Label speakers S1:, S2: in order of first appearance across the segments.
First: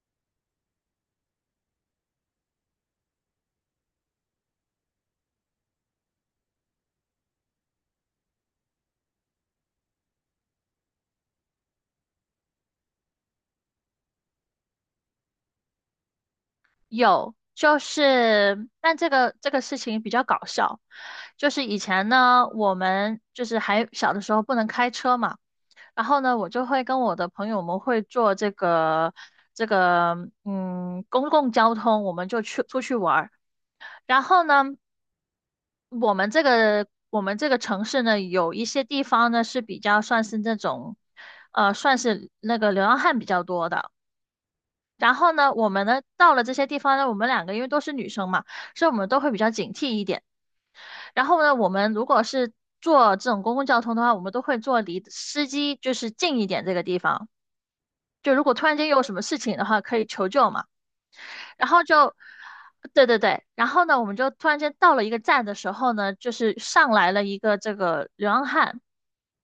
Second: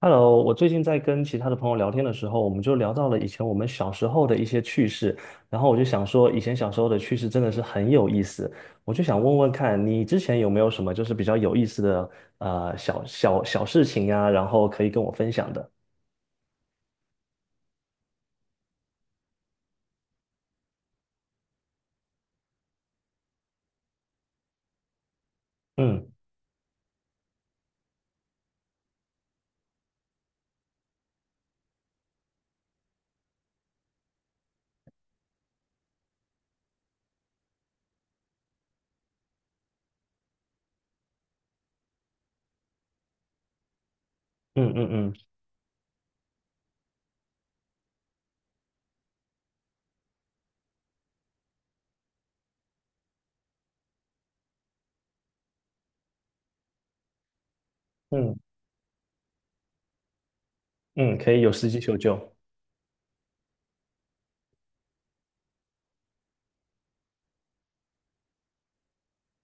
S1: Hello，我最近在跟其他的朋友聊天的时候，我们就聊到了以前我们小时候的一些趣事，然后我就想说，以前小时候的趣事真的是很有意思，我就想问问看你之前有没有什么就是比较有意思的小事情呀，然后可以跟我分享的。
S2: 有，就是，但这个事情比较搞笑。就是以前呢，我们就是还小的时候不能开车嘛。然
S1: 嗯
S2: 后呢，我就会跟我的朋友们会坐这个公共交通，我们就去出去玩儿。然后呢，我们这个城市呢，有一些地方呢是比较算是那个流浪汉比较多的。
S1: 嗯嗯
S2: 然
S1: 嗯
S2: 后呢，我们呢到了这些地方呢，我们两个因为都是女生嘛，所以我们都会比较警惕一点。然后呢，我们如果是坐这种公共交通的话，我们都会坐离司机就是近一点这个地方。就
S1: 嗯
S2: 如果突然间有什么事情的话，可以求救嘛。
S1: 嗯，可以有
S2: 然
S1: 司机
S2: 后
S1: 求
S2: 就，
S1: 救。
S2: 对对对，然后呢，我们就突然间到了一个站的时候呢，就是上来了一个这个流浪汉。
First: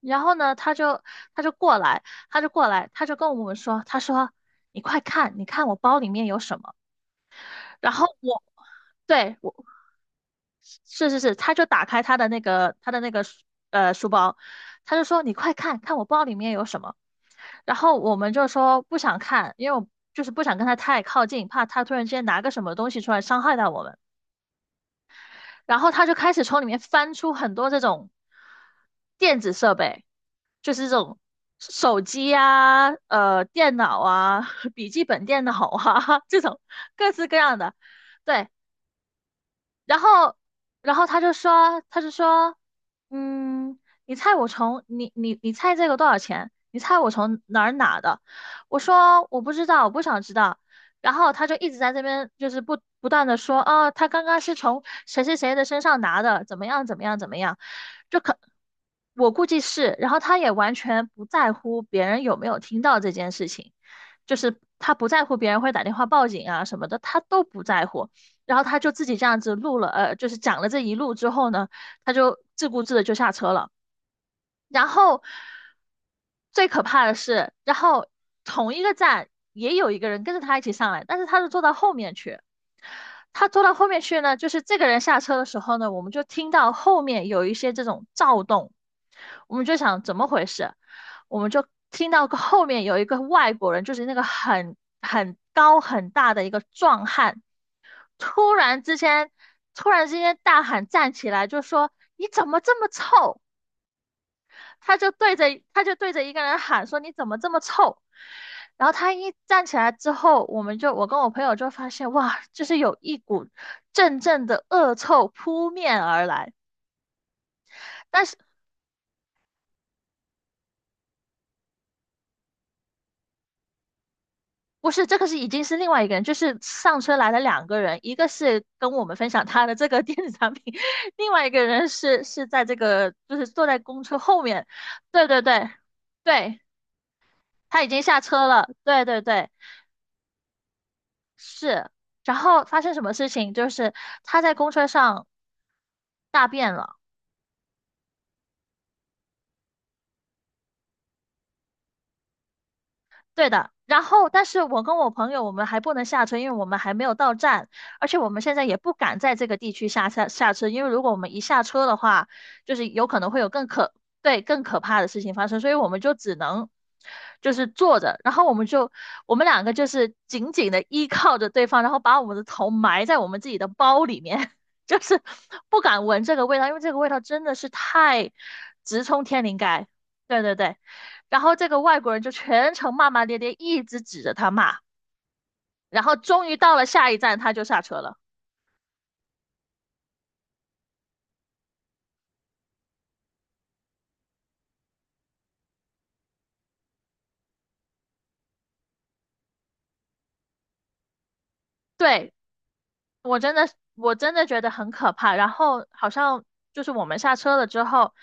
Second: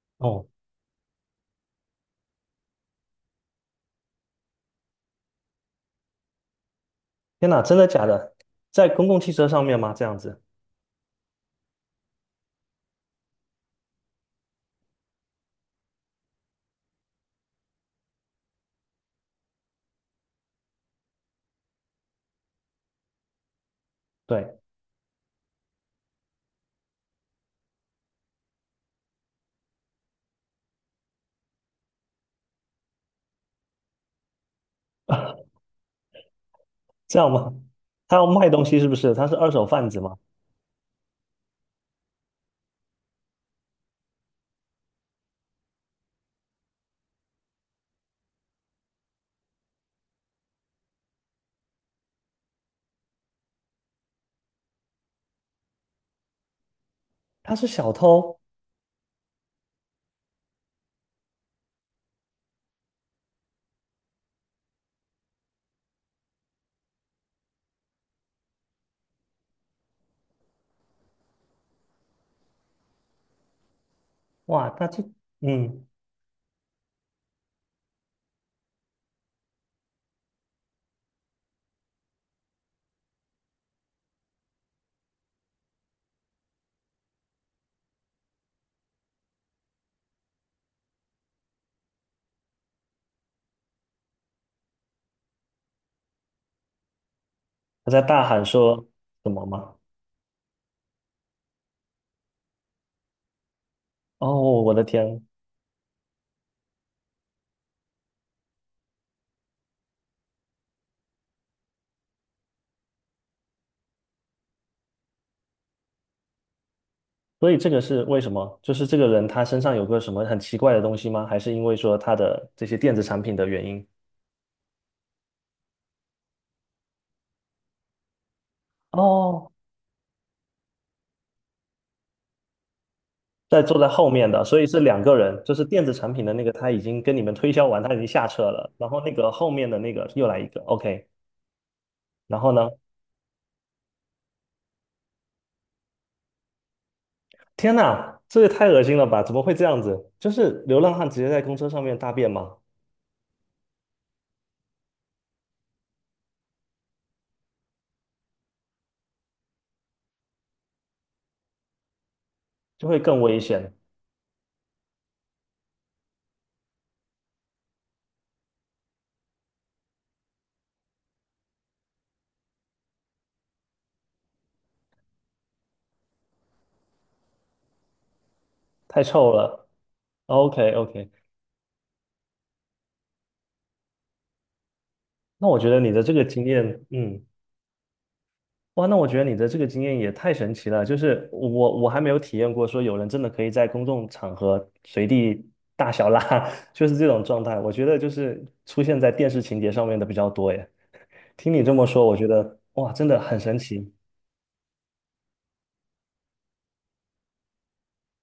S2: 然后
S1: 哦，
S2: 呢，他就过来，他就过来，他就跟我们说，他说你快看，你看我包里面有什么。
S1: 天哪，真的
S2: 然
S1: 假
S2: 后
S1: 的？
S2: 我，
S1: 在公共汽
S2: 对，
S1: 车上面吗？这样子，
S2: 是是是，他就打开他的那个书包，他就说你快看看我包里面有什么。然后我们就说不想看，因为我就是不想跟他太靠近，怕他突然之间拿个什么东西出来伤害到我们。
S1: 对，
S2: 然后他就开始从里面翻出很多这种电子设备，就是这种手机啊、电脑啊、笔记本电脑啊 这种各
S1: 这
S2: 式
S1: 样
S2: 各
S1: 吗？
S2: 样的。
S1: 他要
S2: 对，
S1: 卖东西是不是？他是二手贩子
S2: 然
S1: 吗？
S2: 后，然后他就说，嗯，你猜我从你你你猜这个多少钱？你猜我从哪儿拿的？我说我不知道，我不想知道。然后他就一直在这边就是不断的说，哦，他刚刚是从谁谁谁的身上拿的，怎么样怎么样怎么
S1: 他
S2: 样。
S1: 是小
S2: 就可
S1: 偷？
S2: 我估计是。然后他也完全不在乎别人有没有听到这件事情，就是他不在乎别人会打电话报警啊什么的，他都不在乎。然后他就自己这样子就是讲了这一路之后呢，他就自顾自的就下车了。
S1: 哇，
S2: 然后
S1: 嗯。
S2: 最可怕的是，同一个站也有一个人跟着他一起上来，但是他是坐到后面去。他坐到后面去呢，就是这个人下车的时候呢，我们就听到后面有一些这种躁动，我们就想怎么回事。我们就听到后面有一个外国人，就是那个很高很大的一个壮汉。
S1: 他在大喊
S2: 突然
S1: 说
S2: 之
S1: 什
S2: 间，
S1: 么吗？
S2: 突然之间大喊站起来，就说你怎么这么臭？
S1: 哦，我的
S2: 他就
S1: 天！
S2: 对着他就对着一个人喊说你怎么这么臭？然后他一站起来之后，我们就我跟我朋友就发现哇，就是有一股阵阵的恶臭扑面而来。
S1: 所以这个是为
S2: 但
S1: 什
S2: 是
S1: 么？就是这个人他身上有个什么很奇怪的东西吗？还是因为说他的这些电子产品的原因？
S2: 不是这个是已经是另外一个人，就是上车来了两个人，一个是跟我们分享
S1: 哦，
S2: 他的这个电子产品，另外一个人是在这个就是
S1: 在
S2: 坐
S1: 坐
S2: 在
S1: 在
S2: 公
S1: 后
S2: 车
S1: 面
S2: 后
S1: 的，所以
S2: 面。
S1: 是两个
S2: 对
S1: 人，
S2: 对
S1: 就是
S2: 对
S1: 电子产品的那个
S2: 对。
S1: 他已经跟你们推销完，
S2: 他已
S1: 他已
S2: 经
S1: 经
S2: 下
S1: 下车
S2: 车了，
S1: 了，然后
S2: 对
S1: 那
S2: 对
S1: 个
S2: 对，
S1: 后面的那个又来一个，OK，
S2: 是。然
S1: 然后
S2: 后
S1: 呢？
S2: 发生什么事情？就是他在公车上大便了。
S1: 天呐，这也太恶心了吧！怎么会这样子？就是流浪汉直接在公车上面大便吗？
S2: 对的，然后但是我跟我朋友我们还不能下车，因为我们还没有到站，而且我们现在也不敢在这个地区下车，因为如果我们一下车的话，就
S1: 就
S2: 是
S1: 会
S2: 有可
S1: 更
S2: 能
S1: 危
S2: 会有
S1: 险，
S2: 对，更可怕的事情发生。所以我们就只能就是坐着，然后我们两个就是紧紧的依靠着对方，然后把我们的头埋在我们自己的包里面。就是不敢闻这个味道，因为这个味道真的是太
S1: 太
S2: 直冲
S1: 臭
S2: 天灵
S1: 了。
S2: 盖。对对
S1: OK
S2: 对。
S1: OK，
S2: 然后这个外国人就全程骂骂咧咧，一直指着他骂。
S1: 那我觉得你
S2: 然
S1: 的这
S2: 后
S1: 个经
S2: 终于
S1: 验，
S2: 到了下一
S1: 嗯，
S2: 站，他就下车了。
S1: 哇，那我觉得你的这个经验也太神奇了。就是我还没有体验过，说有人真的可以在公众场合随地大小拉，就是这种状态。我觉得就是出现在电视情节上面的比较多耶。听你这么说，我觉
S2: 对，
S1: 得哇，真的很
S2: 我真
S1: 神
S2: 的，
S1: 奇。
S2: 我真的觉得很可怕。然后好像就是我们下车了之后，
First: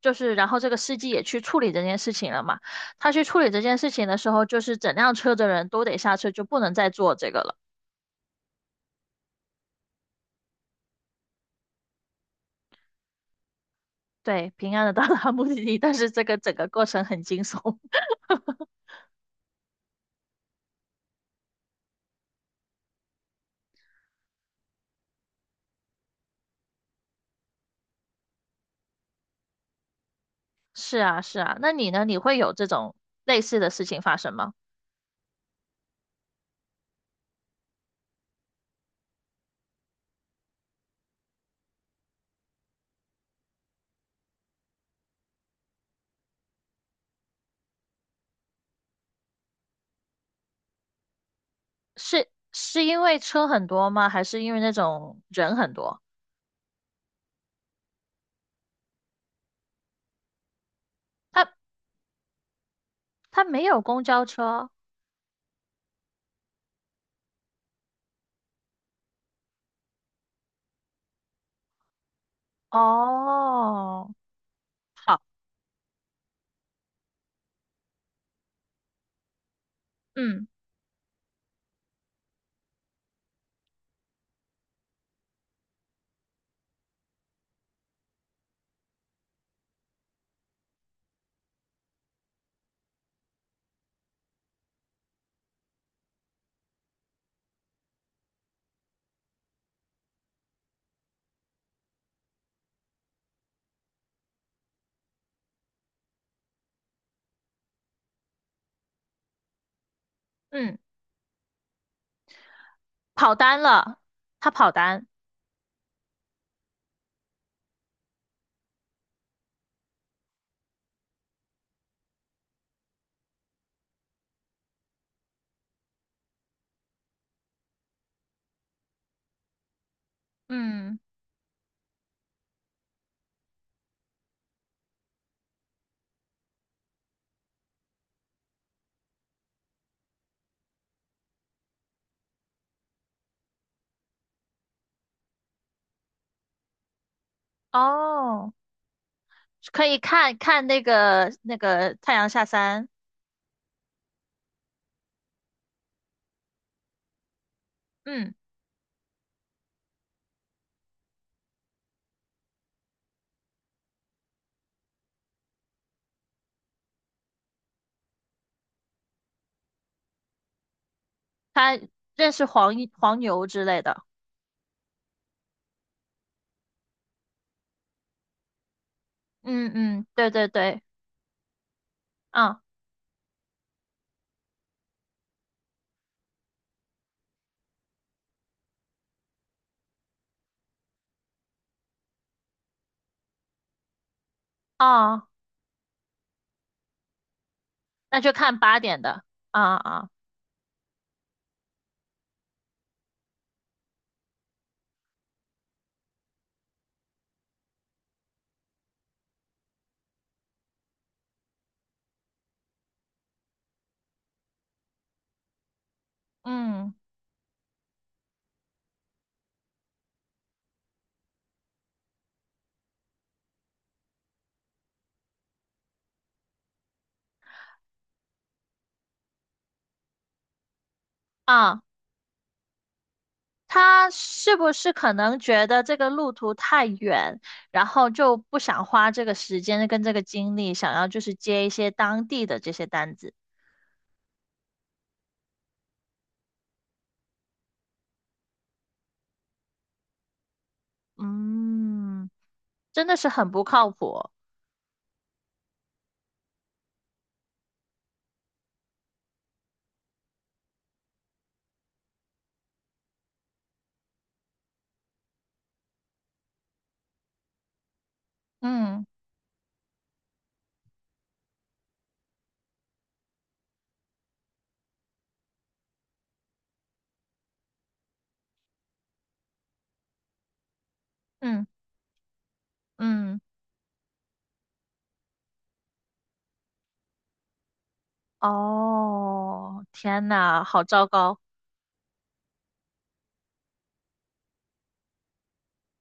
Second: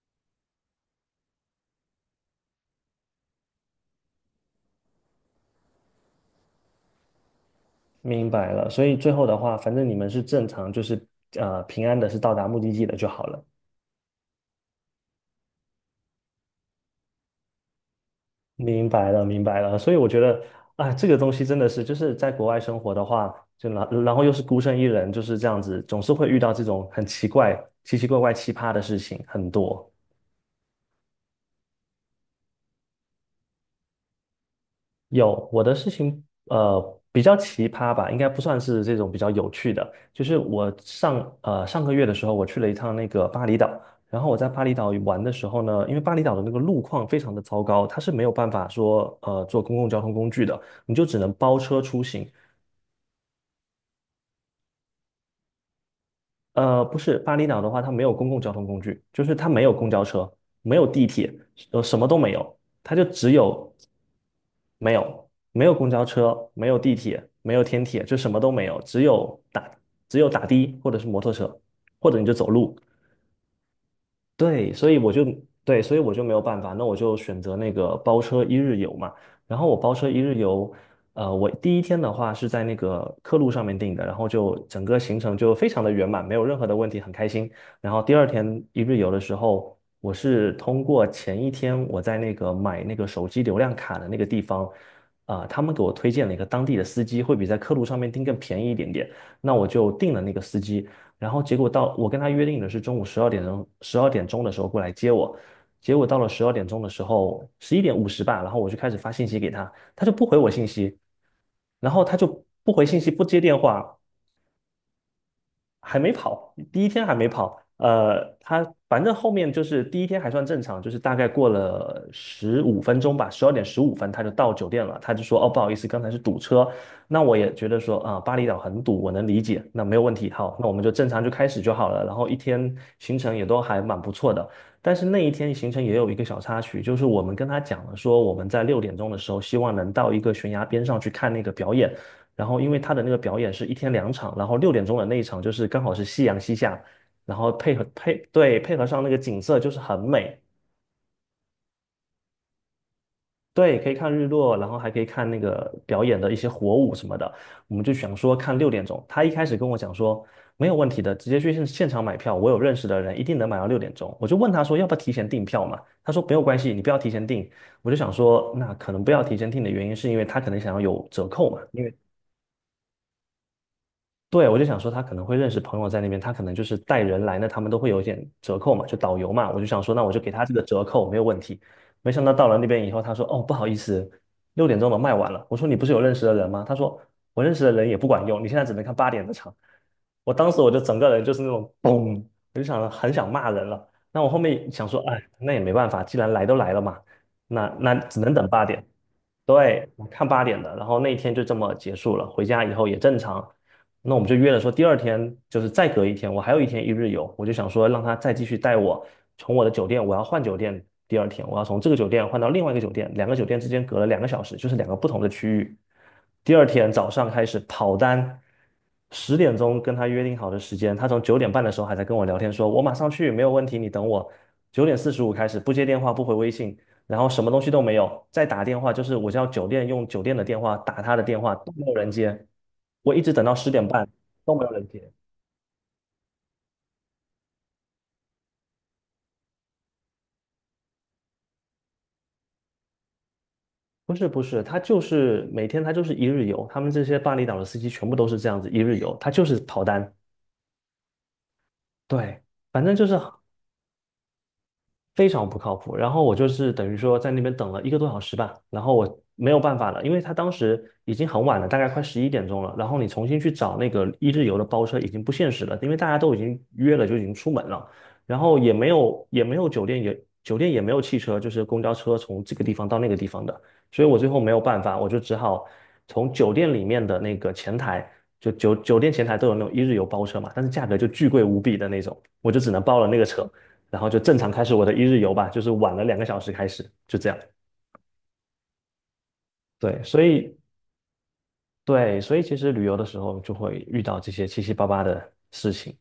S2: 就是然后这个司机也去处理这件事情了嘛。他去处理这件事情的时候，就是整辆车的人都得下车，就不能再坐这个了。
S1: 明白了，所以最后的话，反正你们是正常，就是平安的，是到达目的地的就好了。
S2: 对，平安的到达目的地，但是这个整个过程很惊悚。
S1: 明白了，明白了。所以我觉得，啊，这个东西真的是，就是在国外生活的话，就然后又是孤身一人，就是这样子，总是会遇到这种很奇怪、奇奇怪怪、奇葩的事情很多。
S2: 是啊，是啊，那你呢？你会有这种类似的事情发生吗？
S1: 有我的事情，比较奇葩吧，应该不算是这种比较有趣的。就是我上个月的时候，我去了一趟那个巴厘岛，然后我在巴厘岛玩的时候呢，因为巴厘岛的那个路况非常的糟糕，它是没有办法说坐公共交通工具的，你就只能包车出行。
S2: 是因为车很多吗？还是因为那种人很多？
S1: 不是，巴厘岛的话，它没有公共交通工具，就是它没有公交车，没有地铁，
S2: 他
S1: 什么都没有，它就只
S2: 他没
S1: 有
S2: 有公交车
S1: 没有公交车，没有地铁，没有天铁，就什么都没有，只有打的或者是摩托车，或者你就走路。
S2: 哦。
S1: 对，所以我
S2: 好。
S1: 就对，所以我就没有办法，那我就选择那个包车一日游嘛。然后我包车一日
S2: 嗯
S1: 游，我第一天的话是在那个客路上面订的，然后就整个行程就非常的圆满，没有任何的问题，很开心。然后第二天一日游的时候，我是通过前一天我在那个买那个手机流量卡的那个地方，啊、他们给我推荐了一个当地的司机，会比在客路上面订更便宜一点点。那我就订了那个司机，然后结果到我跟他约定的是中午十二点钟的时候过来接我，结果到了十二点钟的时候，11:50吧，然后我就开始发信息给他，他就不回我信
S2: 嗯。
S1: 息，然后他就不回信息，不
S2: 跑
S1: 接电
S2: 单
S1: 话，
S2: 了，他跑单。
S1: 还没跑，第一天还没跑。他反正后面就是第一天还算正常，就是大概过了15分钟吧，12点15分他就到酒店了。他就说：“哦，不好意思，刚才是堵车。”那我也觉得说啊、巴厘岛很堵，我能理解，那没有问题。好，那我们就
S2: 嗯
S1: 正常就开始就好了。然后一天行程也都还蛮不错的，但是那一天行程也有一个小插曲，就是我们跟他讲了说我们在六点钟的时候希望能到一个悬崖边上去看那个表演。然后因为他的那个表演是一天两场，然后六点钟的那一场就是刚好是夕阳西下，然后配合配
S2: 哦，
S1: 对配合上那个景色就是
S2: 可
S1: 很
S2: 以看
S1: 美，
S2: 看那个太阳下山。
S1: 对，可以看日落，然后还可以看那个表演的一些火舞什么的。我们就想说
S2: 嗯，
S1: 看六点钟，他一开始跟我讲说没有问题的，直接去现场买票，我有认识的人一定能买到六点钟。我就问他说要不要提前订票嘛，他说没有关系，你不要提前订。我就想说那可能不要提前订的原因是因为他可能想要有折扣嘛。
S2: 他
S1: 因为。
S2: 认识黄牛之类的。
S1: 对，我就想说他可能会认识朋友在那边，他可能就是带人来，那他们都会有一点折扣嘛，就导游嘛，我就
S2: 嗯
S1: 想说，那
S2: 嗯，
S1: 我就给
S2: 对
S1: 他
S2: 对
S1: 这个折
S2: 对。
S1: 扣没有问题。没想到到了
S2: 啊、
S1: 那边以后，他说：“哦，不好意思，六点钟都卖完了。”我说：“你不是有认识的人吗？”他说：“我认识的人也不管用，你现在只能看八点的场。”我当时我就整个人就是那种嘣，我就想着很想骂人了。那我后面想说，哎，
S2: 啊，
S1: 那也没办法，既然来都来了嘛，那只
S2: 那
S1: 能
S2: 就
S1: 等
S2: 看
S1: 八
S2: 八
S1: 点。
S2: 点的。啊
S1: 对，我
S2: 啊，
S1: 看八点的，然后那一天就这么结束了。回家以后也正常，那我们就约了说第二天就是再隔一天，我还有一天一日游，我就想说让他再继续带我从我的酒店，我要换酒店，第二天我要从这个酒店换到另外一个酒店，两个酒店之间隔了两个小时，就是两个不同的区域。第二天
S2: 嗯
S1: 早上开始跑单，10点跟他约定好的时间，他从九点半的时候还在跟我聊天说，我马上去，没有问题，你等我。九点四十五开始不接电话不回微信，然后什么东西都没有，再打电话就是我叫酒店用酒店的电话打他的电话都
S2: 啊。
S1: 没有人接，我一直等到10点半
S2: 他
S1: 都
S2: 是
S1: 没有
S2: 不
S1: 人
S2: 是
S1: 接。
S2: 可能觉得这个路途太远，然后就不想花这个时间跟这个精力，想要就是接一些当地的这些单子？
S1: 不是不是，他就是每天他就是一日游，他们这些巴厘岛的司机全部都是这样子一日游，他就是跑单。
S2: 嗯，
S1: 对，反正就
S2: 真的
S1: 是
S2: 是很不靠谱。
S1: 非常不靠谱。然后我就是等于说在那边等了一个多小时吧，然后我没有办法了，因为他当时已经很晚了，大概快11点了。然后你重新去找那个一日游的包车已经不现实了，因为大家都已经约了，就已经出门了，然后也没
S2: 嗯
S1: 有也没有酒店也。酒店也没有汽车，就是公交车从这个地方到那个地方的，所以我最后没有办法，我就只好从酒店里面的那个前台，就酒店前台都有那种一日游包车嘛，但是价格就巨贵无
S2: 嗯
S1: 比的那种，我就只能包了那个
S2: 嗯，
S1: 车。然后就正常开始我的一日游吧，就是晚了两个小时开始，就这样。
S2: 哦，
S1: 对，所
S2: 天
S1: 以
S2: 呐，好糟糕。
S1: 对，所以其实旅游的时候就会遇到这些七七八八的事情。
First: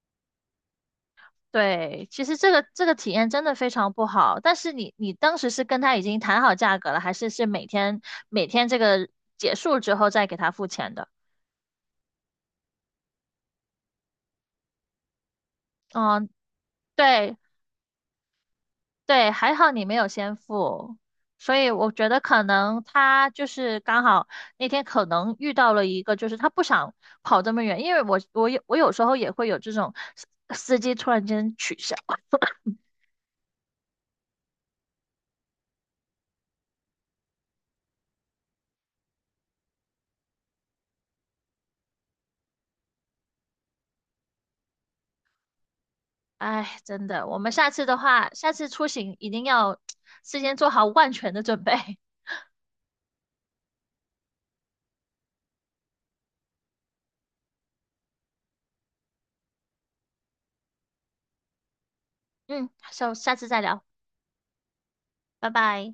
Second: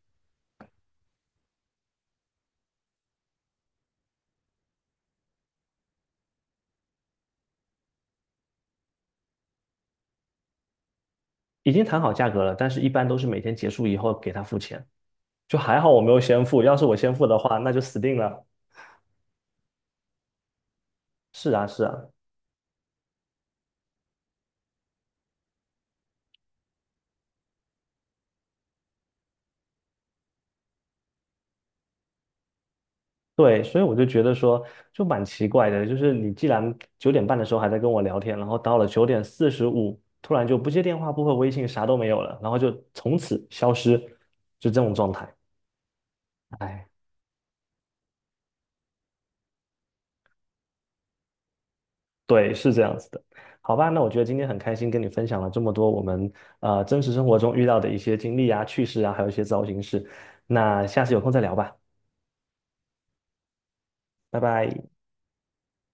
S2: 对，其实这个体验真的非常不好。但是你当时是跟他已经谈好价格了，还是每天这个结束之后再给他付钱的？
S1: 已经谈好价格了，但是一般都是每天结束以后给他付钱，就还好我没有
S2: 嗯，
S1: 先付，要是我先付的
S2: 对，
S1: 话，那就死定了。
S2: 对，还好你没有先付。
S1: 是
S2: 所
S1: 啊，
S2: 以
S1: 是
S2: 我
S1: 啊，
S2: 觉得可能他就是刚好那天可能遇到了一个，就是他不想跑这么远，因为我有时候也会有这种司机突然间取消。
S1: 对，所以我就觉得说，就蛮奇怪的，就是你既然九点半的时候还在跟我聊天，然后到了九点四十五，突然就不接电话、不回微信，啥都没有了，然后就从此消失，就这种状态。
S2: 哎，
S1: 哎，
S2: 真的，我们下次的话，下次出行一定要 事先做好万全的准备。
S1: 对，是这样子的。好吧，那我觉得今天很开心跟你分享了这么多我们真实生活中遇到的一些经历啊、趣事啊，还有一些糟心事。那下次有空再聊吧，
S2: 嗯，下次再聊，
S1: 拜拜。
S2: 拜拜。